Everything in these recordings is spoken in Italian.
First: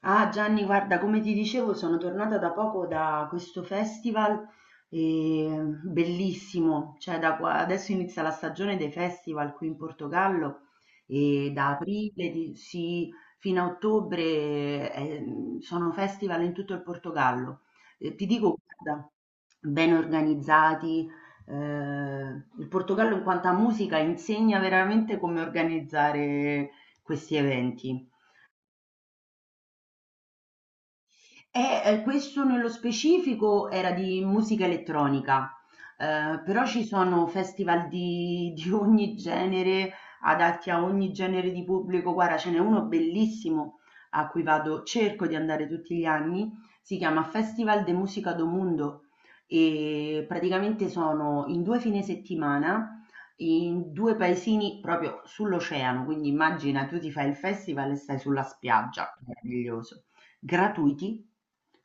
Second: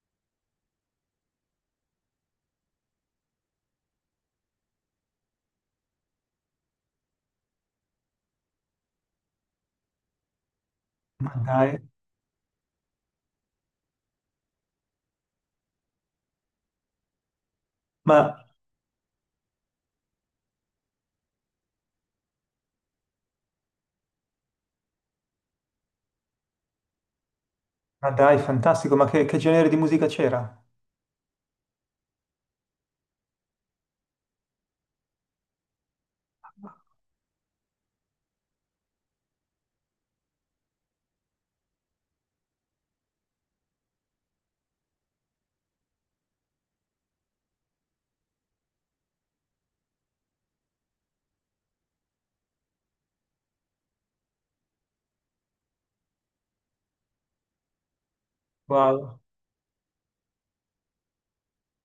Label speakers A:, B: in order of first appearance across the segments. A: Ah Gianni, guarda, come ti dicevo, sono tornata da poco da questo festival, bellissimo. Cioè adesso inizia la stagione dei festival qui in Portogallo
B: Ma
A: e
B: dai,
A: da sì, fino a ottobre, eh, sono festival in tutto il Portogallo.
B: ma,
A: Ti dico, guarda, ben organizzati, eh, il Portogallo in quanto a musica insegna veramente come organizzare questi eventi.
B: ma dai, fantastico, ma che genere di musica c'era?
A: E questo nello specifico era di musica elettronica, però ci sono festival di ogni genere, adatti a ogni genere di pubblico. Guarda, ce n'è uno bellissimo a cui vado cerco di andare tutti gli anni, si chiama Festival de Música do Mundo e praticamente sono in 2 fine settimana in 2 paesini proprio sull'oceano, quindi immagina, tu ti fai il festival e stai sulla spiaggia,
B: Wow,
A: meraviglioso. Gratuiti,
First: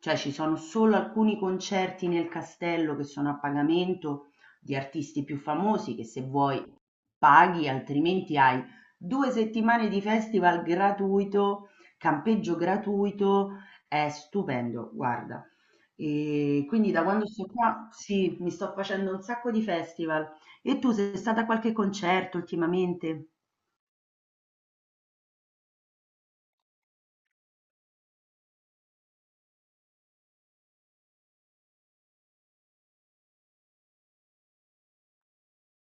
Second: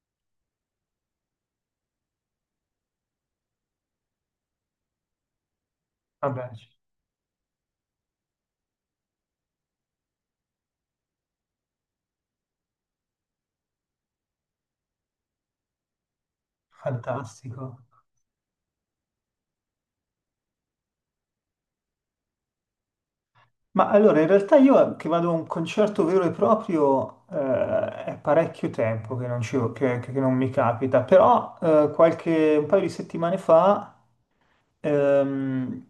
A: cioè ci sono solo alcuni concerti nel castello che sono a pagamento di artisti più famosi che, se
B: vabbè,
A: vuoi, paghi, altrimenti hai due settimane di festival gratuito, campeggio gratuito, è stupendo, guarda. E quindi da quando sto
B: fantastico.
A: qua, sì, mi sto facendo un sacco di festival. E tu sei stata a qualche concerto ultimamente?
B: Ma allora, in realtà io che vado a un concerto vero e proprio è parecchio tempo che che non mi capita, però qualche, un paio di settimane fa Ehm,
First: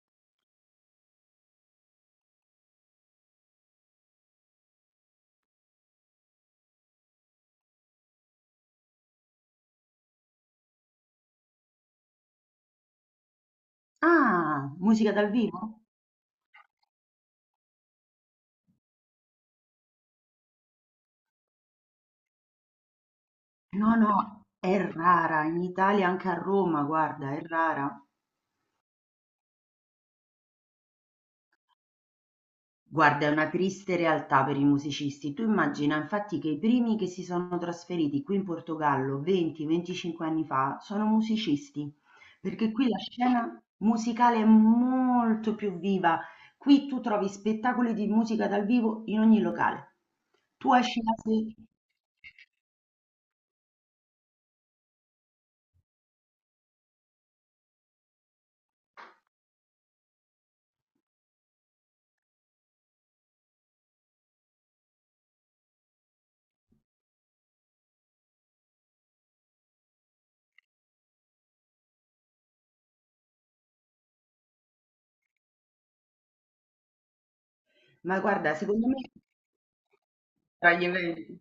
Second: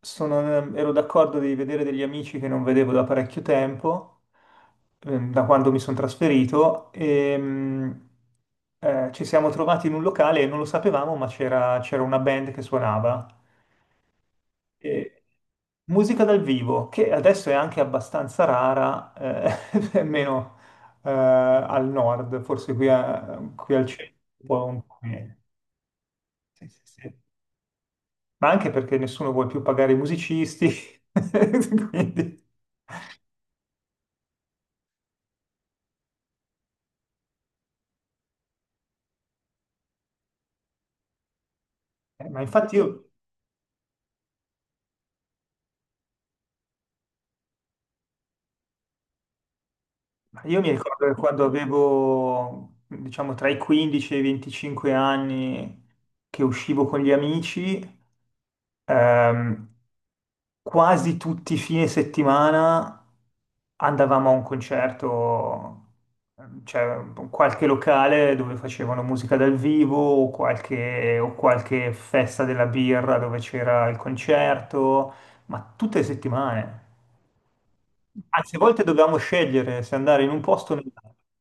B: sono- ero d'accordo di vedere degli amici che non vedevo da parecchio tempo, da quando mi sono trasferito, e ci siamo trovati in un locale e non lo sapevamo, ma c'era una band che suonava.
A: Ah, musica
B: E-
A: dal vivo?
B: Musica dal vivo, che adesso è anche abbastanza rara, almeno al nord, forse qui, a- qui al
A: No,
B: centro,
A: no,
B: un po'
A: è
B: un po' meno.
A: rara, in Italia, anche a
B: Sì, sì,
A: Roma,
B: sì.
A: guarda, è rara.
B: Ma anche perché nessuno vuole più pagare i musicisti. Quindi,
A: Guarda, è una triste realtà per i musicisti. Tu immagina, infatti, che i primi che si sono trasferiti qui in Portogallo 20-25 anni fa sono musicisti,
B: ma
A: perché
B: infatti
A: qui la
B: io,
A: scena musicale è molto più viva. Qui tu trovi spettacoli di musica dal vivo in ogni locale.
B: ma io mi
A: Tu esci
B: ricordo
A: la
B: che quando
A: sera,
B: avevo, diciamo, tra i 15 e i 25 anni che uscivo con gli amici. Ehm, Quasi tutti i fine settimana andavamo a un concerto, cioè qualche locale dove facevano musica dal vivo o qualche festa della birra dove c'era il concerto, ma tutte le settimane.
A: ma guarda,
B: Anzi, a volte
A: secondo me,
B: dovevamo scegliere se andare in un posto
A: tra
B: o
A: gli
B: nell'altro.
A: eventi.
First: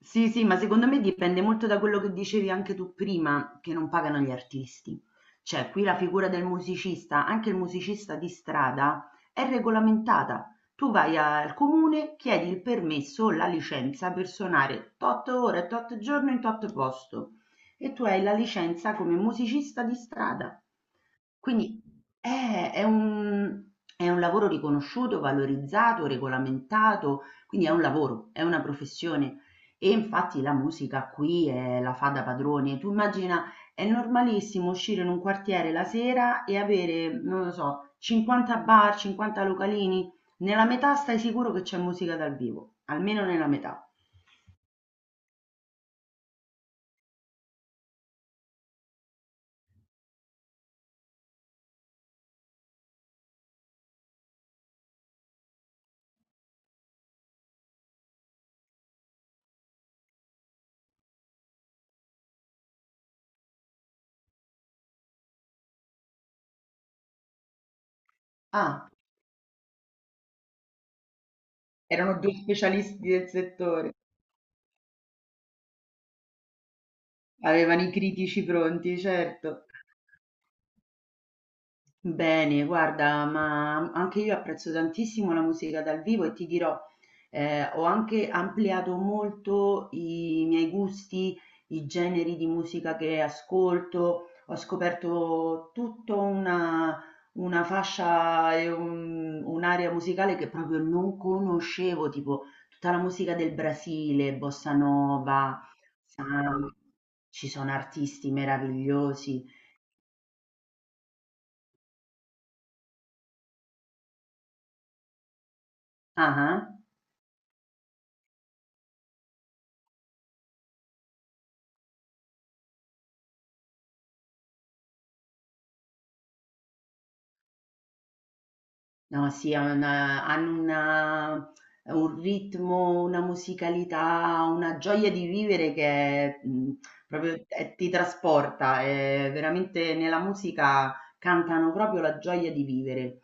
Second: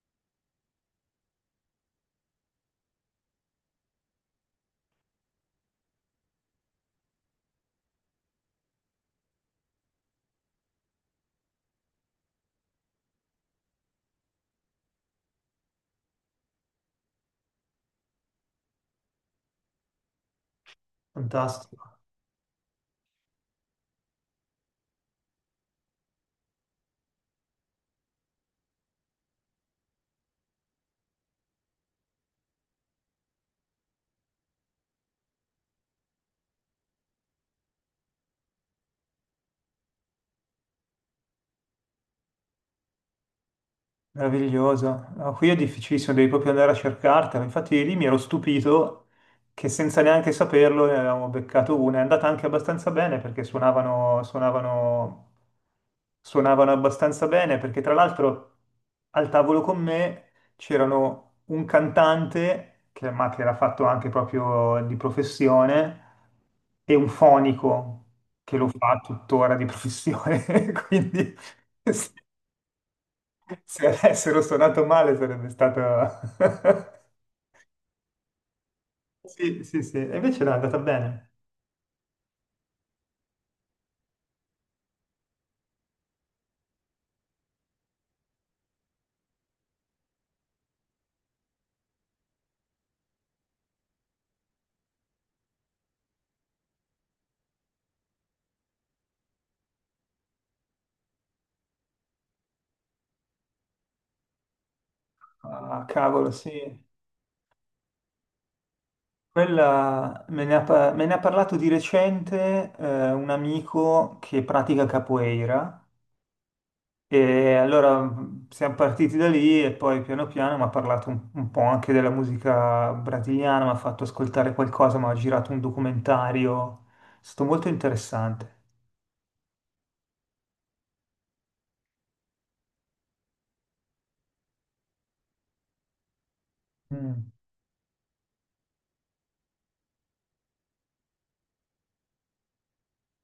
A: Sì, sì, ma secondo me dipende molto da quello che dicevi anche tu prima, che non pagano gli artisti. Cioè, qui la figura del musicista, anche il musicista di strada, è regolamentata. Tu vai al comune, chiedi il permesso o la licenza per suonare tot ore, tot giorno in tot posto e tu hai la licenza come musicista di strada. Quindi
B: Fantastico.
A: è è un è un lavoro riconosciuto, valorizzato, regolamentato, quindi è un lavoro, è una professione. E infatti la musica qui è la fa da padrone. Tu immagina, è normalissimo uscire in un quartiere la sera e avere, non lo so, 50 bar, 50 localini. Nella metà stai sicuro che c'è musica dal vivo, almeno nella metà.
B: Meravigliosa. No, qui è difficilissimo, devi proprio andare a cercartela. Infatti lì mi ero stupito che senza neanche saperlo ne avevamo beccato una. È andata anche abbastanza bene perché suonavano abbastanza bene perché tra l'altro al tavolo con me c'erano un cantante, che, ma che era fatto anche proprio di professione, e un fonico che lo
A: Ah,
B: fa tuttora di professione. Quindi…
A: erano due specialisti del
B: Se
A: settore,
B: avessero suonato male sarebbe stato…
A: avevano i critici pronti,
B: Sì,
A: certo.
B: sì, sì. E invece no, è andata bene.
A: Bene, guarda, ma anche io apprezzo tantissimo la musica dal vivo e ti dirò, ho anche ampliato molto i miei gusti, i generi di musica che ascolto, ho scoperto tutta una fascia e un'area musicale che proprio non conoscevo, tipo tutta la musica del Brasile, bossa nova,
B: Ah, cavolo, sì.
A: samba, ci sono artisti meravigliosi.
B: Quella me ne ha, me ne ha parlato di recente un amico che pratica capoeira
A: Ah ah.
B: e allora siamo partiti da lì e poi piano piano mi ha parlato un po' anche della musica brasiliana, mi ha fatto ascoltare qualcosa, mi ha girato un documentario, è stato molto interessante.
A: No, sì, ha una hanno una un ritmo, una musicalità, una gioia di vivere che,
B: Mm.
A: proprio t ti trasporta, veramente nella musica cantano proprio la gioia di vivere.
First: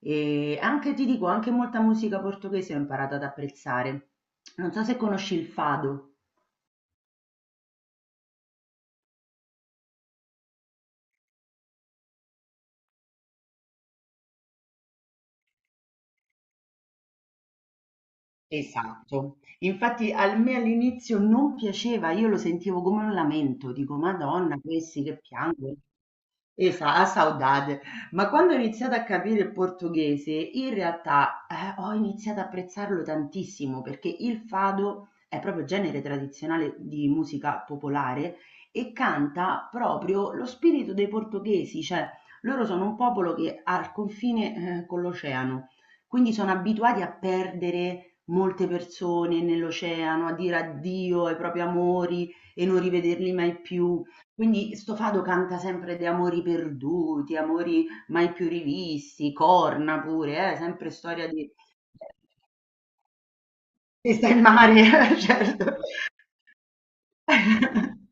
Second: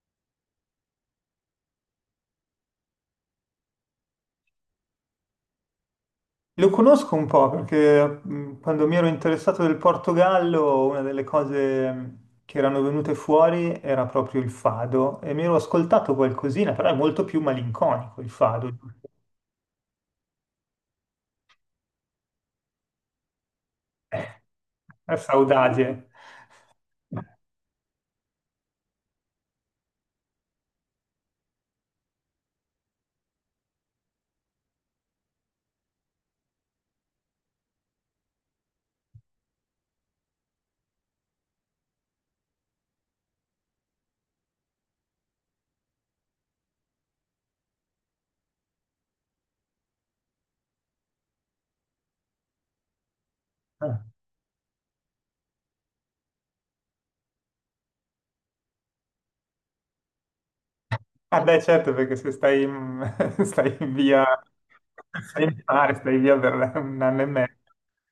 A: E anche ti dico, anche molta musica portoghese ho imparato ad apprezzare. Non so se conosci il fado.
B: Lo conosco un po' perché quando mi ero interessato del Portogallo, una delle cose che erano venute fuori era proprio il fado e mi ero ascoltato qualcosina, però è molto più malinconico il fado, giusto?
A: Esatto. Infatti a me all'inizio non piaceva, io lo sentivo come un lamento, dico: "Madonna, questi
B: È
A: che piangono".
B: saudade.
A: Esa a saudade. Ma quando ho iniziato a capire il portoghese, in realtà, ho iniziato a apprezzarlo tantissimo perché il fado è proprio genere tradizionale di musica popolare e canta proprio lo spirito dei portoghesi, cioè loro sono un popolo che ha il confine, con l'oceano, quindi sono abituati a perdere molte persone nell'oceano, a dire addio ai propri amori e non rivederli mai più. Quindi sto Fado canta sempre di amori perduti, amori mai più rivisti, corna pure, sempre storia
B: Ah
A: di
B: beh, certo, perché se stai in, stai in via,
A: vista in mare,
B: stai in
A: certo.
B: mare, stai via per un anno e mezzo.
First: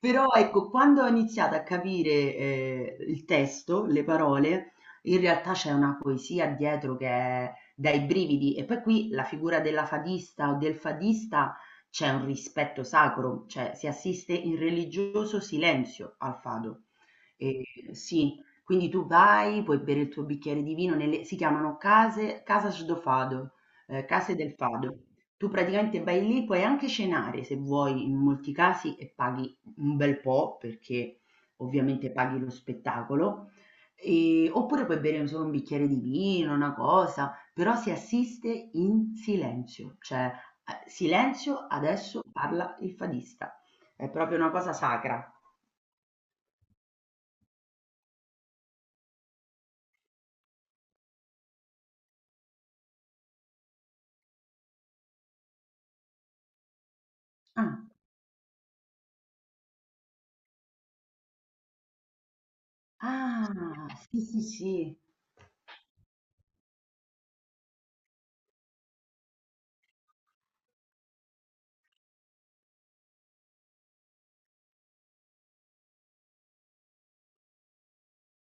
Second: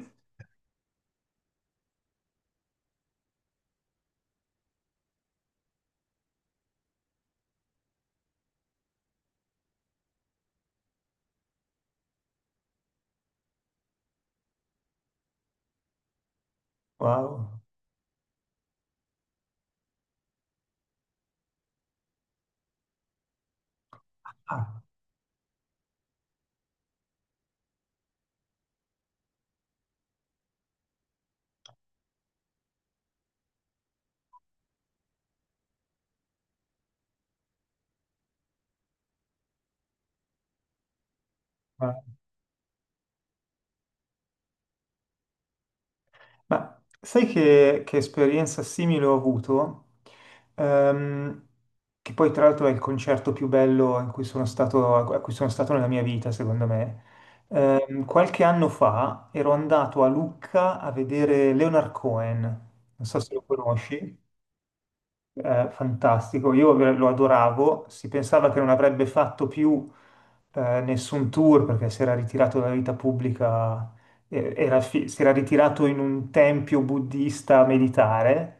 A: Però ecco, quando ho iniziato a capire, il testo, le parole, in realtà c'è una poesia dietro che è dai brividi. E poi qui la figura della fadista o del fadista c'è un rispetto sacro, cioè si assiste in religioso silenzio al fado.
B: Wow.
A: E sì, quindi tu vai, puoi bere il tuo bicchiere di vino nelle, si chiamano case, casas do fado, case del
B: Ah,
A: fado. Tu praticamente vai lì, puoi anche cenare se vuoi in molti casi e paghi un bel po' perché ovviamente paghi lo spettacolo. Oppure puoi bere solo un bicchiere di vino, una cosa, però si assiste in silenzio, cioè silenzio,
B: ah.
A: adesso parla il fadista, è proprio una cosa sacra.
B: Ma sai che esperienza simile ho avuto? Ehm, che poi tra l'altro è il concerto più bello in cui sono stato, a cui sono stato nella mia vita, secondo me.
A: Ah,
B: Qualche anno fa ero andato a Lucca a vedere Leonard Cohen, non so se lo
A: ah, sì,
B: conosci
A: sì, sì,
B: fantastico. Io lo adoravo. Si pensava che non avrebbe fatto più nessun tour perché si era ritirato dalla vita pubblica, era si era ritirato in un tempio buddista a meditare.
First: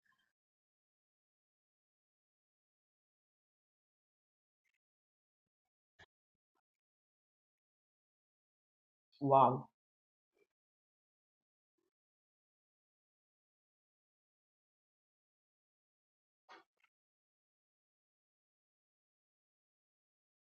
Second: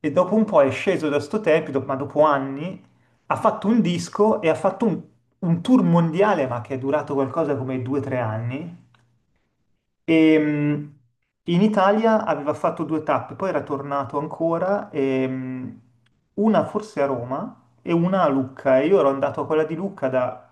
B: E dopo un po' è sceso da sto tempio, ma dopo anni ha fatto un disco e ha fatto un tour mondiale, ma che è durato qualcosa come due o tre anni.
A: wow.
B: E, in Italia aveva fatto 2 tappe, poi era tornato ancora, e, una forse a Roma e una a Lucca. E io ero andato a quella di Lucca da-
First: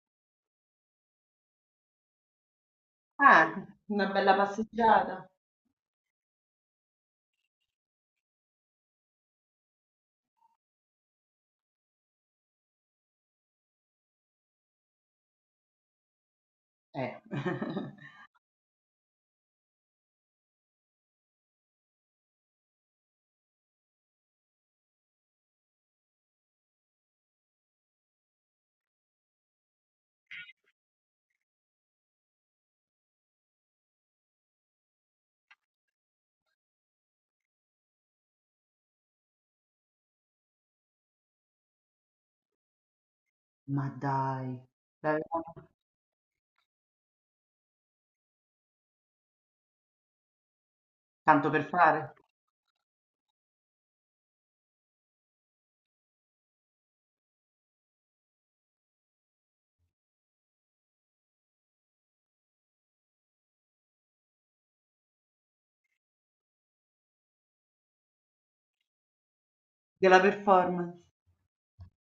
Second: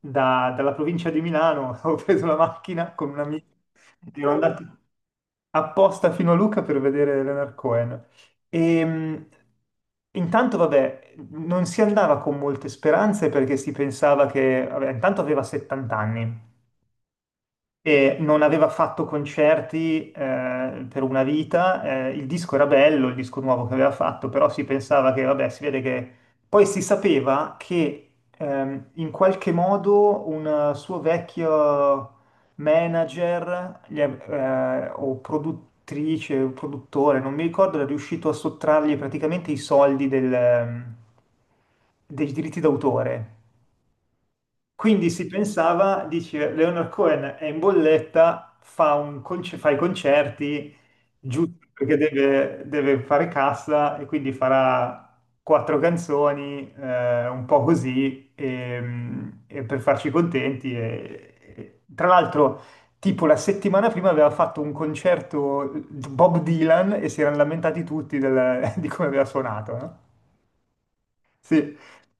B: da- dalla provincia di Milano, avevo preso la macchina con un amico,
A: Ah, una
B: e ero
A: bella
B: andato
A: passeggiata.
B: apposta fino a Lucca per vedere Leonard Cohen. E, intanto, vabbè, non si andava con molte speranze perché si pensava che, vabbè, intanto aveva 70 anni
A: Eh.
B: e non aveva fatto concerti per una vita, il disco era bello, il disco nuovo che aveva fatto, però si pensava che, vabbè, si vede che… Poi si sapeva che in qualche modo un suo vecchio manager o produttrice, o produttore, non mi ricordo, era riuscito a sottrargli praticamente i soldi del, dei diritti d'autore.
A: Ma dai,
B: Quindi si
A: l'avevano
B: pensava, dici, Leonard Cohen è in bolletta, fa, un fa i concerti,
A: tanto per
B: giusto perché
A: fare?
B: deve, deve fare cassa e quindi farà quattro canzoni, un po' così, e per farci contenti. Tra l'altro, tipo la settimana prima aveva fatto un concerto Bob Dylan e si erano lamentati tutti del- di come aveva suonato, no?
A: Della performance?
B: Sì.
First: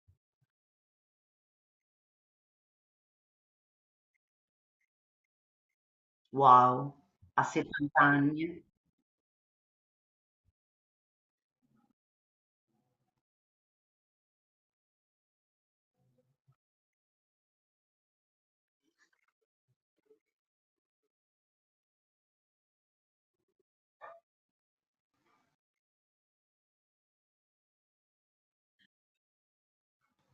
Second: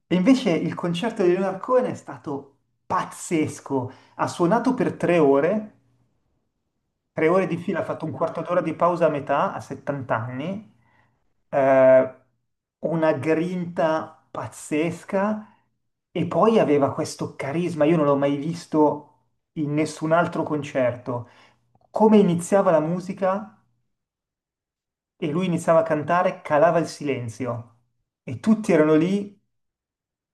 B: E invece il concerto di Leonard Cohen è stato pazzesco. Ha suonato per 3 ore,
A: Wow,
B: tre
A: a
B: ore di fila, ha
A: 70
B: fatto un quarto
A: anni,
B: d'ora
A: eh?
B: di pausa a metà, a 70 anni. Eh, una grinta pazzesca e poi aveva questo carisma, io non l'ho mai visto in nessun altro concerto. Come iniziava la musica e lui iniziava a cantare, calava il silenzio e tutti erano lì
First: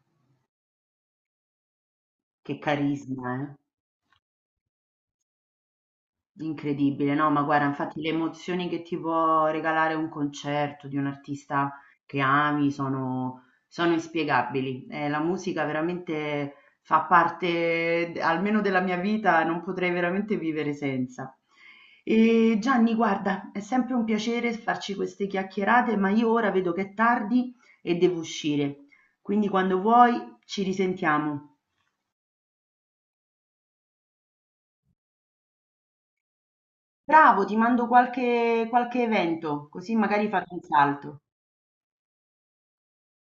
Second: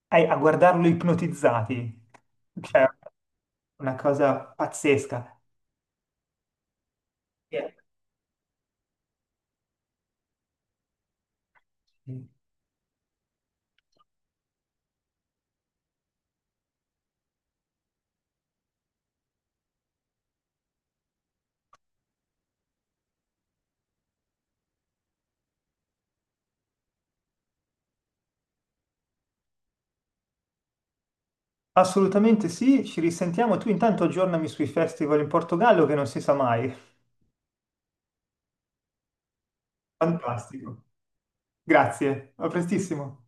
B: a guardarlo ipnotizzati.
A: Che
B: Cioè,
A: carisma, eh?
B: una cosa pazzesca.
A: Incredibile, no, ma guarda,
B: Eh,
A: infatti le emozioni che ti può regalare un concerto di un artista che ami sono inspiegabili. La musica veramente fa parte d almeno della mia vita, non potrei veramente vivere senza. Gianni, guarda, è sempre un piacere farci queste chiacchierate, ma io ora vedo che è tardi e devo uscire. Quindi quando vuoi ci risentiamo.
B: Assolutamente sì, ci risentiamo. Tu intanto aggiornami sui festival in Portogallo che non si sa mai.
A: Bravo, ti mando qualche evento, così magari fate un
B: Fantastico.
A: salto.
B: Grazie, a prestissimo.